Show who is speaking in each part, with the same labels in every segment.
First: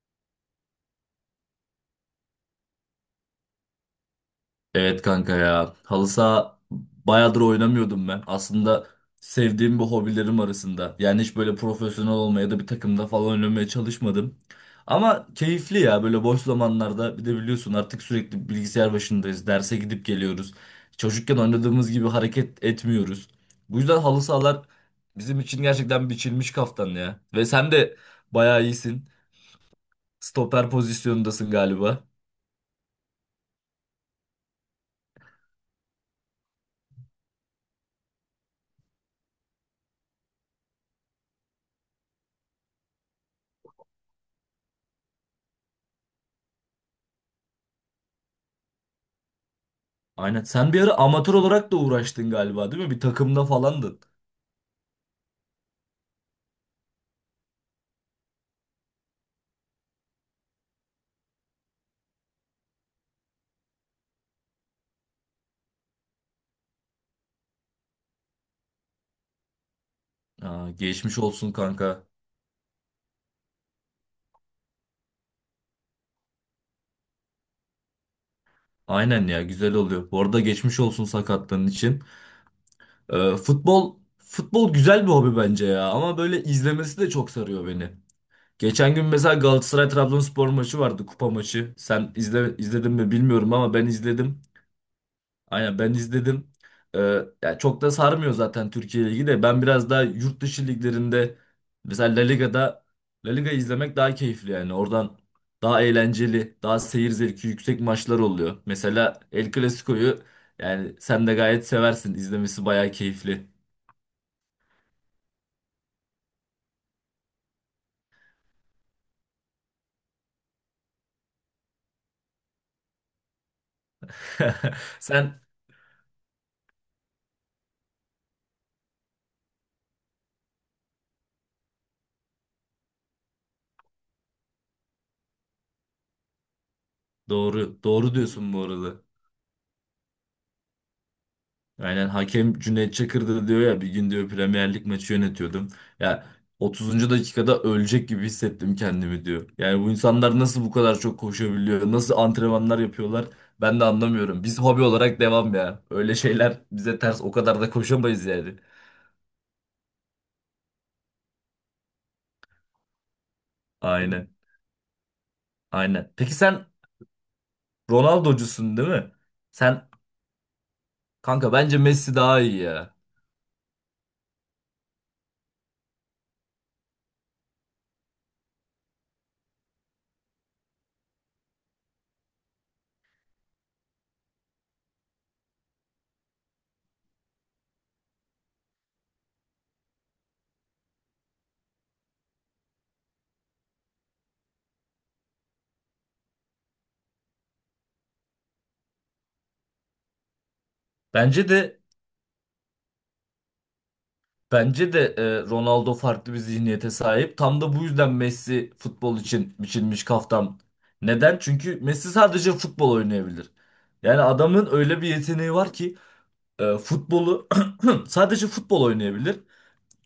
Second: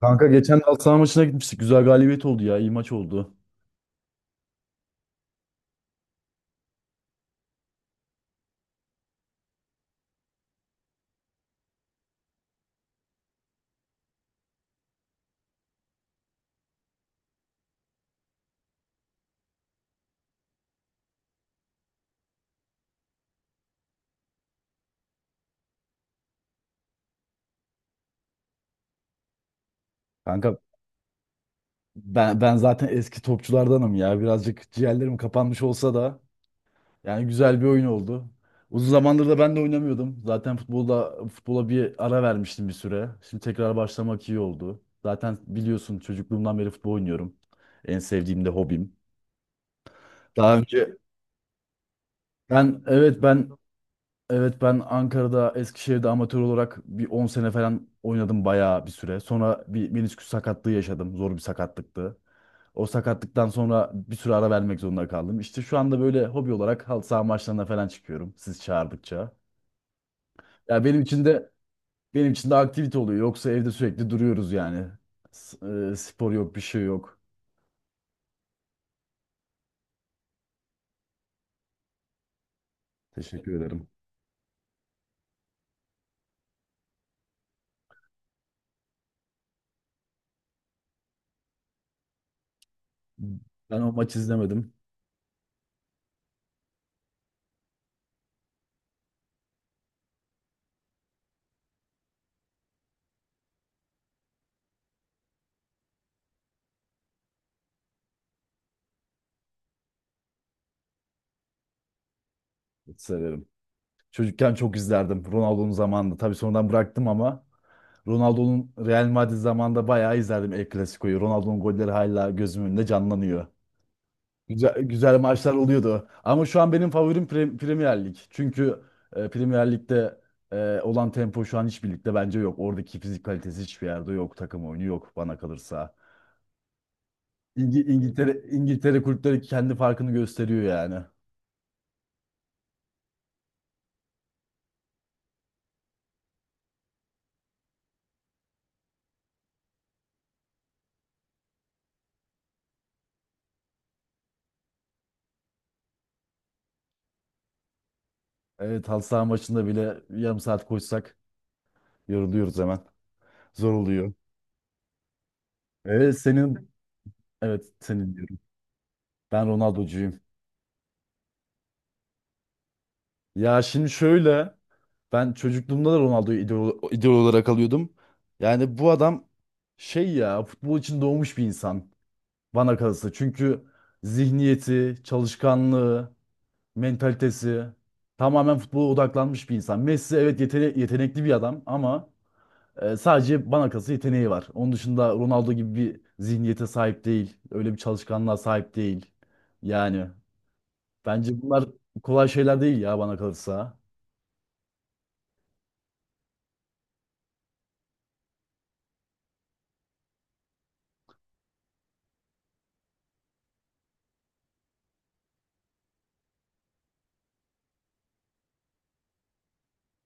Speaker 1: Kanka geçen halı saha maçına gitmiştik. Güzel galibiyet oldu ya. İyi maç oldu.
Speaker 2: Evet kanka ya. Halı saha bayağıdır oynamıyordum ben. Aslında sevdiğim bir hobilerim arasında. Yani hiç böyle profesyonel olmaya da bir takımda falan oynamaya çalışmadım. Ama keyifli ya böyle boş zamanlarda bir de biliyorsun artık sürekli bilgisayar başındayız. Derse gidip geliyoruz. Çocukken oynadığımız gibi hareket etmiyoruz. Bu yüzden halı sahalar bizim için gerçekten biçilmiş kaftan ya. Ve sen de bayağı iyisin.
Speaker 1: Kanka
Speaker 2: Stoper pozisyonundasın galiba.
Speaker 1: ben zaten eski topçulardanım ya. Birazcık ciğerlerim kapanmış olsa da yani güzel bir oyun oldu. Uzun zamandır da ben de oynamıyordum. Zaten futbola bir ara vermiştim bir süre. Şimdi tekrar başlamak iyi oldu. Zaten biliyorsun çocukluğumdan beri futbol oynuyorum. En sevdiğim de hobim.
Speaker 2: Aynen.
Speaker 1: Daha
Speaker 2: Sen bir ara
Speaker 1: önce,
Speaker 2: amatör olarak da uğraştın galiba,
Speaker 1: ben
Speaker 2: değil mi? Bir
Speaker 1: evet
Speaker 2: takımda
Speaker 1: ben
Speaker 2: falandın.
Speaker 1: Evet ben Ankara'da, Eskişehir'de amatör olarak bir 10 sene falan oynadım, bayağı bir süre. Sonra bir menisküs sakatlığı yaşadım. Zor bir sakatlıktı. O sakatlıktan sonra bir süre ara vermek zorunda kaldım. İşte şu anda böyle hobi olarak halı saha maçlarına falan çıkıyorum, siz çağırdıkça.
Speaker 2: Aa,
Speaker 1: Ya benim
Speaker 2: geçmiş
Speaker 1: için de
Speaker 2: olsun kanka.
Speaker 1: benim için de aktivite oluyor. Yoksa evde sürekli duruyoruz yani. S- Spor yok, bir şey yok.
Speaker 2: Aynen ya, güzel oluyor. Bu arada geçmiş olsun sakatlığın için.
Speaker 1: Teşekkür ederim.
Speaker 2: Futbol güzel bir hobi bence ya ama böyle izlemesi de çok sarıyor beni. Geçen gün mesela Galatasaray Trabzonspor maçı vardı, kupa maçı. Sen izle, izledin mi bilmiyorum ama
Speaker 1: Ben
Speaker 2: ben
Speaker 1: o maç
Speaker 2: izledim.
Speaker 1: izlemedim.
Speaker 2: Aynen ben izledim. Ee, Ya çok da sarmıyor zaten Türkiye Ligi de. Ben biraz daha yurt dışı liglerinde mesela La Liga izlemek daha keyifli yani. Oradan daha eğlenceli, daha seyir zevki yüksek maçlar oluyor. Mesela El Clasico'yu yani sen de gayet seversin. İzlemesi bayağı
Speaker 1: Hiç
Speaker 2: keyifli.
Speaker 1: severim. Çocukken çok izlerdim Ronaldo'nun zamanında. Tabii sonradan bıraktım ama Ronaldo'nun Real Madrid zamanında bayağı izlerdim El Clasico'yu. Ronaldo'nun golleri hala gözümün önünde canlanıyor. Güzel, güzel
Speaker 2: Sen
Speaker 1: maçlar oluyordu. Ama şu an benim favorim Premier Lig. Çünkü Premier Lig'de olan tempo şu an hiçbir ligde bence yok. Oradaki fizik kalitesi hiçbir yerde yok. Takım oyunu yok bana kalırsa. İngi-
Speaker 2: doğru, doğru
Speaker 1: İngiltere,
Speaker 2: diyorsun bu
Speaker 1: İngiltere
Speaker 2: arada.
Speaker 1: kulüpleri kendi farkını gösteriyor yani.
Speaker 2: Aynen, hakem Cüneyt Çakır'dı. Diyor ya bir gün, diyor, Premier Lig maçı yönetiyordum. Ya 30. dakikada ölecek gibi hissettim kendimi, diyor. Yani bu insanlar nasıl bu kadar çok koşabiliyor? Nasıl antrenmanlar yapıyorlar? Ben de anlamıyorum. Biz hobi olarak devam ya. Öyle şeyler bize ters. O kadar da koşamayız yani.
Speaker 1: Evet, halı saha maçında bile yarım saat koşsak yoruluyoruz hemen. Zor oluyor.
Speaker 2: Aynen. Aynen.
Speaker 1: Evet
Speaker 2: Peki sen
Speaker 1: senin evet, senin diyorum.
Speaker 2: Ronaldo'cusun, değil mi?
Speaker 1: Ben
Speaker 2: Sen
Speaker 1: Ronaldo'cuyum.
Speaker 2: kanka, bence Messi daha iyi ya.
Speaker 1: Ya şimdi şöyle, ben çocukluğumda da Ronaldo'yu idol olarak alıyordum. Yani bu adam, şey ya, futbol için doğmuş bir insan bana kalırsa. Çünkü zihniyeti, çalışkanlığı, mentalitesi tamamen futbola odaklanmış bir insan. Messi, evet, yetenekli bir adam ama sadece bana kalırsa yeteneği var. Onun dışında Ronaldo gibi bir zihniyete sahip değil. Öyle bir çalışkanlığa sahip değil. Yani, bence
Speaker 2: Bence
Speaker 1: bunlar
Speaker 2: de
Speaker 1: kolay şeyler değil ya bana kalırsa.
Speaker 2: Ronaldo farklı bir zihniyete sahip. Tam da bu yüzden Messi futbol için biçilmiş kaftan. Neden? Çünkü Messi sadece futbol oynayabilir. Yani adamın öyle bir yeteneği var ki e, futbolu sadece futbol oynayabilir.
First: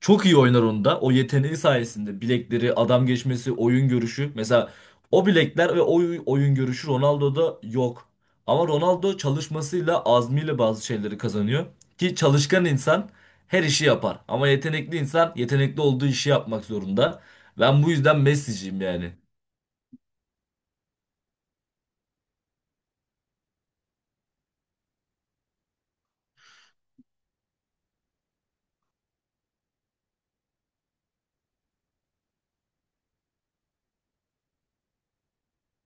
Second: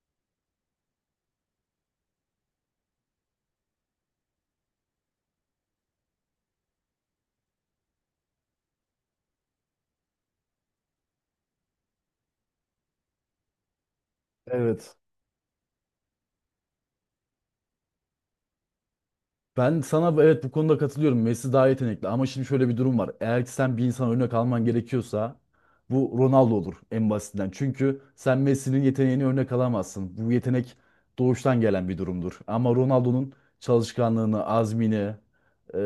Speaker 2: Çok iyi oynar onda. O yeteneği sayesinde bilekleri, adam geçmesi, oyun görüşü. Mesela o bilekler ve oyun görüşü Ronaldo'da yok. Ama Ronaldo çalışmasıyla, azmiyle bazı şeyleri kazanıyor. Ki çalışkan insan her işi yapar. Ama
Speaker 1: Evet.
Speaker 2: yetenekli insan yetenekli olduğu işi yapmak zorunda. Ben bu yüzden Messi'ciyim yani.
Speaker 1: Ben sana, evet, bu konuda katılıyorum. Messi daha yetenekli ama şimdi şöyle bir durum var. Eğer ki sen bir insan örnek alman gerekiyorsa bu Ronaldo olur en basitinden. Çünkü sen Messi'nin yeteneğini örnek alamazsın. Bu yetenek doğuştan gelen bir durumdur. Ama Ronaldo'nun çalışkanlığını, azmini,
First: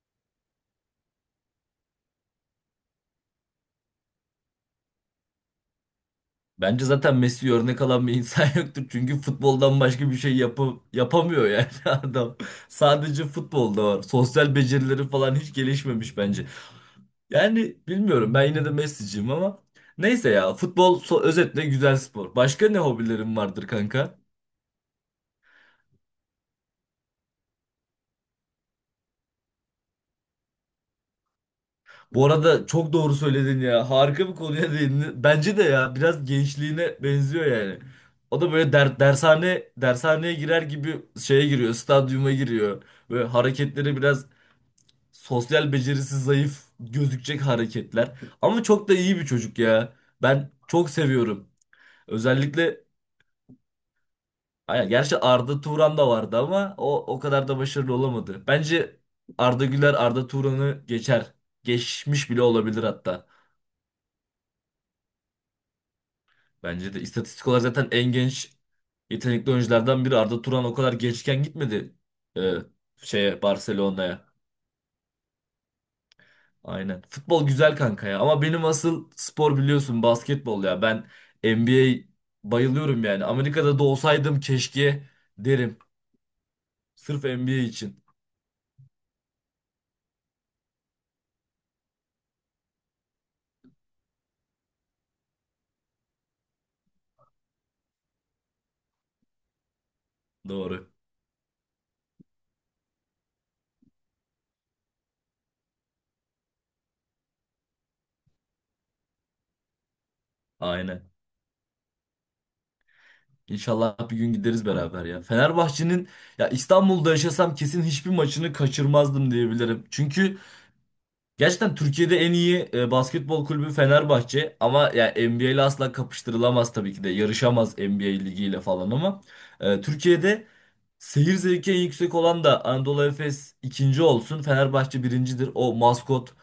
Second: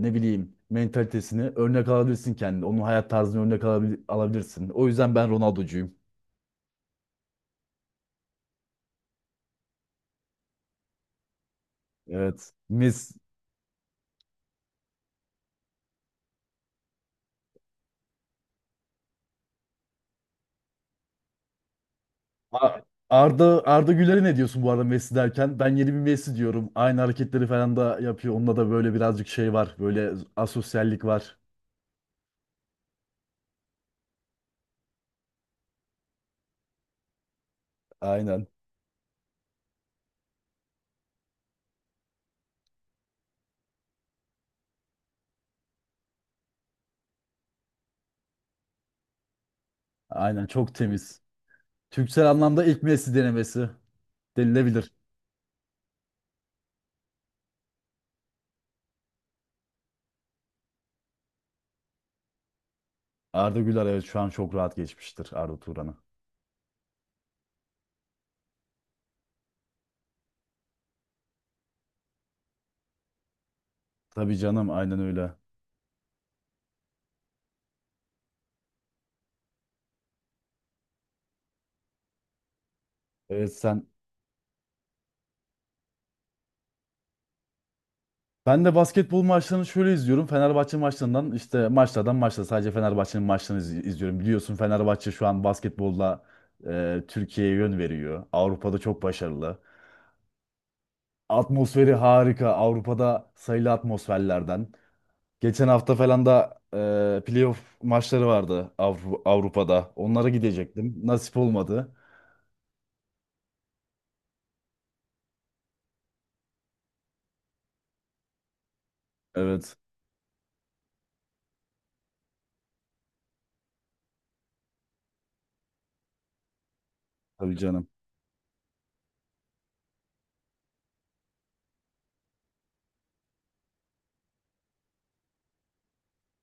Speaker 1: ne bileyim, mentalitesini örnek alabilirsin kendine. Onun hayat tarzını örnek alabilirsin. O yüzden ben Ronaldo'cuyum.
Speaker 2: Bence zaten Messi örnek alan bir insan yoktur. Çünkü futboldan başka bir şey yapamıyor yani adam.
Speaker 1: Evet. Messi,
Speaker 2: Sadece futbolda var. Sosyal becerileri falan hiç gelişmemiş bence. Yani bilmiyorum, ben yine de Messi'ciyim ama neyse ya, futbol özetle güzel spor. Başka ne
Speaker 1: A-
Speaker 2: hobilerim
Speaker 1: Arda
Speaker 2: vardır
Speaker 1: Arda
Speaker 2: kanka?
Speaker 1: Güler'e ne diyorsun bu arada, Messi derken? Ben yeni bir Messi diyorum. Aynı hareketleri falan da yapıyor. Onunla da böyle birazcık şey var. Böyle asosyallik var.
Speaker 2: Bu arada çok doğru söyledin ya. Harika bir konuya değindin. Bence de ya biraz gençliğine benziyor yani. O
Speaker 1: Aynen.
Speaker 2: da böyle, dershaneye girer gibi şeye giriyor, stadyuma giriyor. Böyle hareketleri biraz sosyal becerisi zayıf gözükecek hareketler. Ama çok da iyi bir çocuk ya.
Speaker 1: Aynen,
Speaker 2: Ben
Speaker 1: çok
Speaker 2: çok
Speaker 1: temiz.
Speaker 2: seviyorum.
Speaker 1: Türksel anlamda
Speaker 2: Özellikle
Speaker 1: ilk Messi denemesi
Speaker 2: Aynen,
Speaker 1: denilebilir.
Speaker 2: gerçi Arda Turan da vardı ama o kadar da başarılı olamadı. Bence Arda Güler Arda Turan'ı geçer. Geçmiş bile olabilir hatta.
Speaker 1: Arda Güler, evet, şu an çok rahat geçmiştir Arda Turan'ı.
Speaker 2: Bence de istatistik olarak zaten en genç yetenekli oyunculardan biri. Arda Turan o kadar gençken gitmedi e, Barcelona'ya.
Speaker 1: Tabii canım, aynen öyle.
Speaker 2: Aynen. Futbol güzel kanka ya ama benim asıl spor biliyorsun basketbol ya. Ben NBA bayılıyorum yani.
Speaker 1: Evet.
Speaker 2: Amerika'da da olsaydım keşke, derim. Sırf NBA için.
Speaker 1: Ben de basketbol maçlarını şöyle izliyorum. Fenerbahçe işte maçta sadece Fenerbahçe'nin maçlarını izliyorum. Biliyorsun, Fenerbahçe şu an basketbolla Türkiye'ye yön veriyor. Avrupa'da çok başarılı.
Speaker 2: Doğru.
Speaker 1: Atmosferi harika. Avrupa'da sayılı atmosferlerden. Geçen hafta falan da playoff maçları vardı Avrupa'da. Onlara gidecektim.
Speaker 2: Aynen.
Speaker 1: Nasip olmadı.
Speaker 2: İnşallah bir gün gideriz beraber ya. Fenerbahçe'nin, ya İstanbul'da yaşasam kesin hiçbir maçını kaçırmazdım
Speaker 1: Evet.
Speaker 2: diyebilirim. Çünkü gerçekten Türkiye'de en iyi basketbol kulübü Fenerbahçe ama ya NBA ile asla kapıştırılamaz tabii ki de.
Speaker 1: Tabii
Speaker 2: Yarışamaz
Speaker 1: canım.
Speaker 2: NBA ligiyle falan ama Türkiye'de seyir zevki en yüksek olan da Anadolu Efes ikinci olsun. Fenerbahçe birincidir. O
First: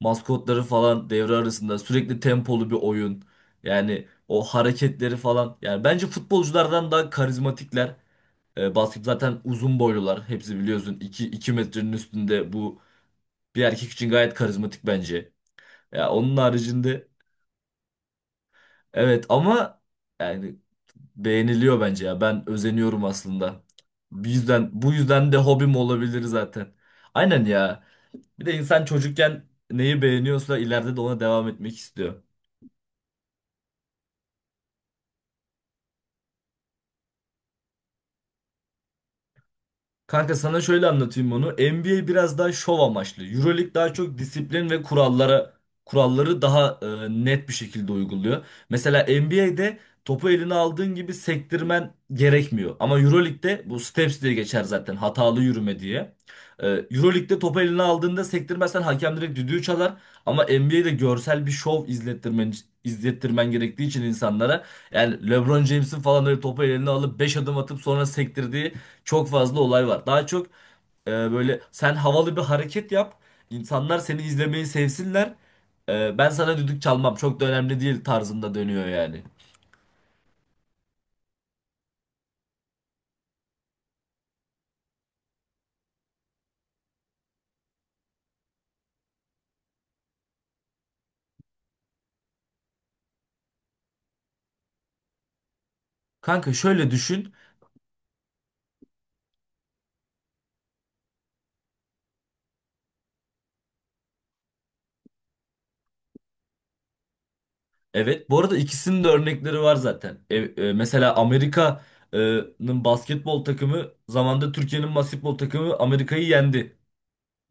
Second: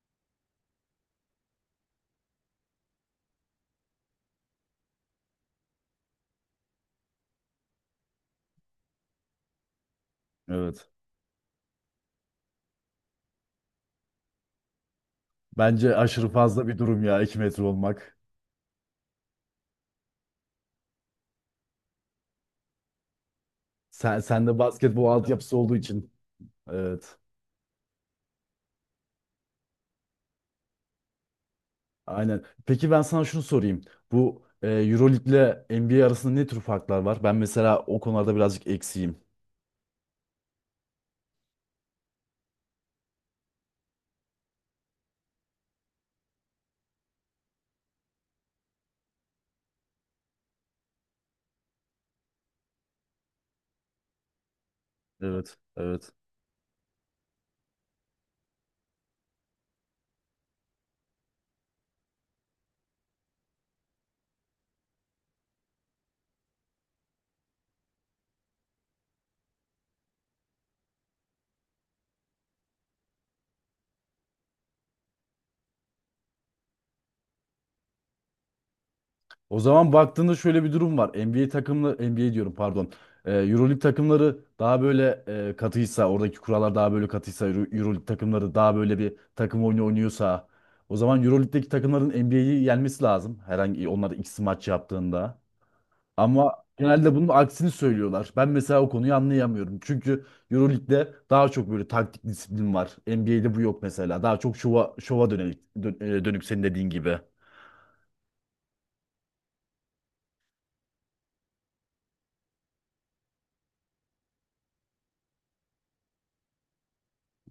Speaker 2: maskotları falan devre arasında sürekli tempolu bir oyun. Yani o hareketleri falan. Yani bence futbolculardan daha karizmatikler. Basket zaten uzun boylular. Hepsi
Speaker 1: Evet.
Speaker 2: biliyorsun 2 metrenin üstünde. Bu bir erkek için gayet karizmatik bence.
Speaker 1: Bence
Speaker 2: Ya
Speaker 1: aşırı
Speaker 2: onun
Speaker 1: fazla bir durum
Speaker 2: haricinde,
Speaker 1: ya 2 metre olmak.
Speaker 2: evet ama yani beğeniliyor bence ya. Ben özeniyorum aslında.
Speaker 1: Sen,
Speaker 2: Bu
Speaker 1: sen de
Speaker 2: yüzden bu
Speaker 1: basketbol
Speaker 2: yüzden de
Speaker 1: altyapısı olduğu
Speaker 2: hobim
Speaker 1: için.
Speaker 2: olabilir zaten.
Speaker 1: Evet.
Speaker 2: Aynen ya. Bir de insan çocukken neyi beğeniyorsa ileride de ona devam etmek istiyor.
Speaker 1: Aynen. Peki ben sana şunu sorayım. Bu Euroleague ile NBA arasında ne tür farklar var? Ben mesela o konularda birazcık eksiğim.
Speaker 2: Kanka sana şöyle anlatayım onu. NBA biraz daha şov amaçlı. EuroLeague daha çok disiplin ve kuralları daha net bir şekilde uyguluyor. Mesela NBA'de topu eline aldığın gibi sektirmen gerekmiyor. Ama EuroLeague'de bu steps diye geçer zaten, hatalı
Speaker 1: Evet,
Speaker 2: yürüme
Speaker 1: evet.
Speaker 2: diye. EuroLeague'de topu eline aldığında sektirmezsen hakem direkt düdüğü çalar. Ama NBA'de görsel bir şov izlettirmen gerektiği için insanlara, yani LeBron James'in falan öyle topu eline alıp 5 adım atıp sonra sektirdiği çok fazla olay var. Daha çok böyle sen havalı bir hareket yap, insanlar seni izlemeyi sevsinler. Ben sana düdük çalmam çok da önemli değil tarzında dönüyor yani.
Speaker 1: O zaman baktığında şöyle bir durum var. NBA takımları, NBA diyorum, pardon. Euroleague takımları daha böyle katıysa, oradaki kurallar daha böyle katıysa, Euroleague takımları daha böyle bir takım oyunu oynuyorsa, o zaman Euroleague'deki takımların NBA'yi yenmesi lazım. Herhangi onlar ikisi maç yaptığında. Ama
Speaker 2: Kanka şöyle
Speaker 1: genelde bunun
Speaker 2: düşün.
Speaker 1: aksini söylüyorlar. Ben mesela o konuyu anlayamıyorum. Çünkü EuroLeague'de daha çok böyle taktik disiplin var. NBA'de bu yok mesela. Daha çok şova dönük, senin dediğin gibi.
Speaker 2: Evet, bu arada ikisinin de örnekleri var zaten. Mesela Amerika'nın basketbol takımı zamanda Türkiye'nin basketbol takımı Amerika'yı yendi.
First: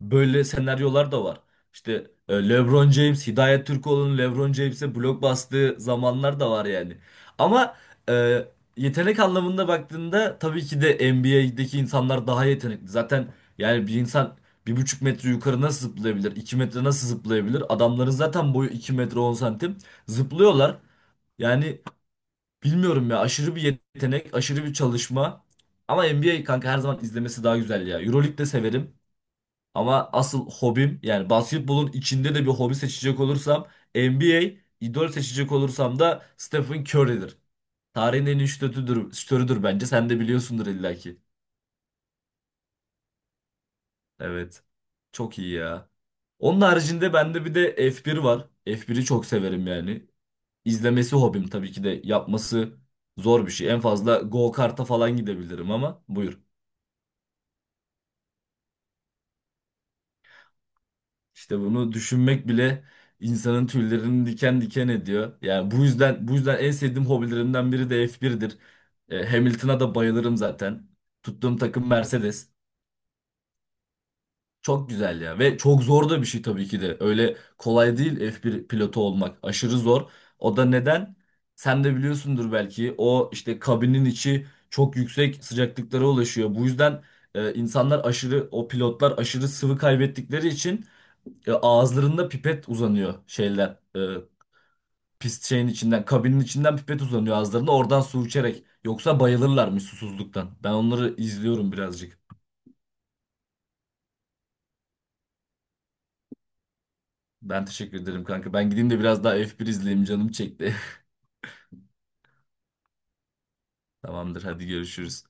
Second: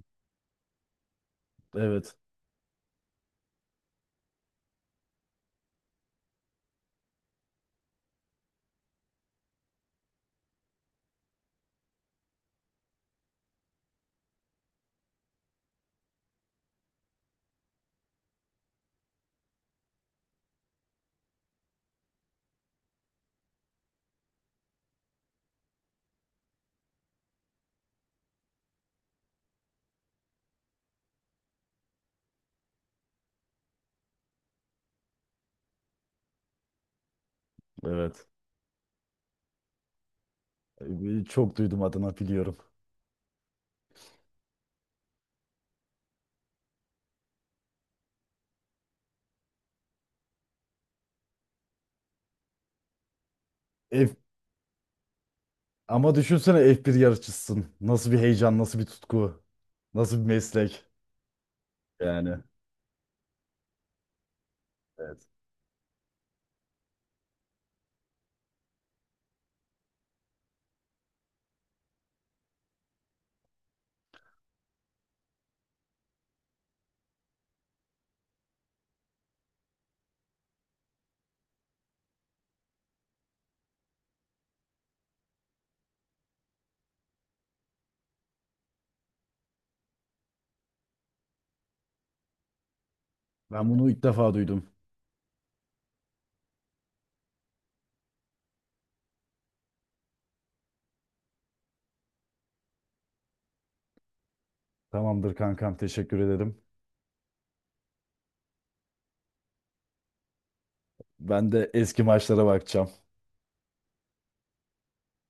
Speaker 2: Böyle senaryolar da var. İşte
Speaker 1: Evet,
Speaker 2: LeBron James, Hidayet Türkoğlu'nun LeBron James'e blok bastığı zamanlar da var yani. Ama e, yetenek anlamında baktığında tabii ki de NBA'deki insanlar daha yetenekli. Zaten yani bir insan 1,5 metre yukarı nasıl zıplayabilir? 2 metre nasıl zıplayabilir? Adamların zaten boyu 2 metre 10 santim. Zıplıyorlar. Yani bilmiyorum ya, aşırı bir yetenek, aşırı bir çalışma. Ama NBA kanka her zaman izlemesi daha güzel ya. Euroleague de severim. Ama asıl hobim, yani basketbolun içinde de bir hobi seçecek olursam NBA, idol seçecek olursam da Stephen Curry'dir. Tarihin
Speaker 1: evet.
Speaker 2: en iyi şutörüdür bence. Sen de biliyorsundur illaki.
Speaker 1: Çok duydum adına, biliyorum.
Speaker 2: Evet. Çok iyi ya. Onun haricinde bende bir de F1 var. F1'i çok severim yani. İzlemesi hobim, tabii ki de yapması zor bir şey. En
Speaker 1: F-
Speaker 2: fazla go-kart'a falan gidebilirim ama
Speaker 1: ama
Speaker 2: buyur.
Speaker 1: düşünsene, F1 yarışçısın. Nasıl bir heyecan, nasıl bir tutku, nasıl bir meslek.
Speaker 2: İşte bunu
Speaker 1: Yani
Speaker 2: düşünmek bile insanın tüylerini diken diken
Speaker 1: evet.
Speaker 2: ediyor. Yani bu yüzden en sevdiğim hobilerimden biri de F1'dir. Hamilton'a da bayılırım zaten. Tuttuğum takım Mercedes. Çok güzel ya ve çok zor da bir şey tabii ki de. Öyle kolay değil F1 pilotu olmak. Aşırı zor. O da neden? Sen de biliyorsundur belki. O işte kabinin içi çok yüksek sıcaklıklara ulaşıyor. Bu yüzden e, insanlar aşırı o pilotlar aşırı sıvı kaybettikleri için ağızlarında pipet uzanıyor
Speaker 1: Ben
Speaker 2: şeyler.
Speaker 1: bunu
Speaker 2: E,
Speaker 1: ilk defa duydum.
Speaker 2: pist şeyin içinden, kabinin içinden pipet uzanıyor ağızlarında. Oradan su içerek. Yoksa bayılırlarmış susuzluktan. Ben onları izliyorum birazcık.
Speaker 1: Tamamdır kankam, teşekkür ederim.
Speaker 2: Ben teşekkür ederim kanka. Ben gideyim de biraz daha bir izleyeyim. Canım çekti.
Speaker 1: Ben de eski maçlara bakacağım.
Speaker 2: Tamamdır, hadi görüşürüz.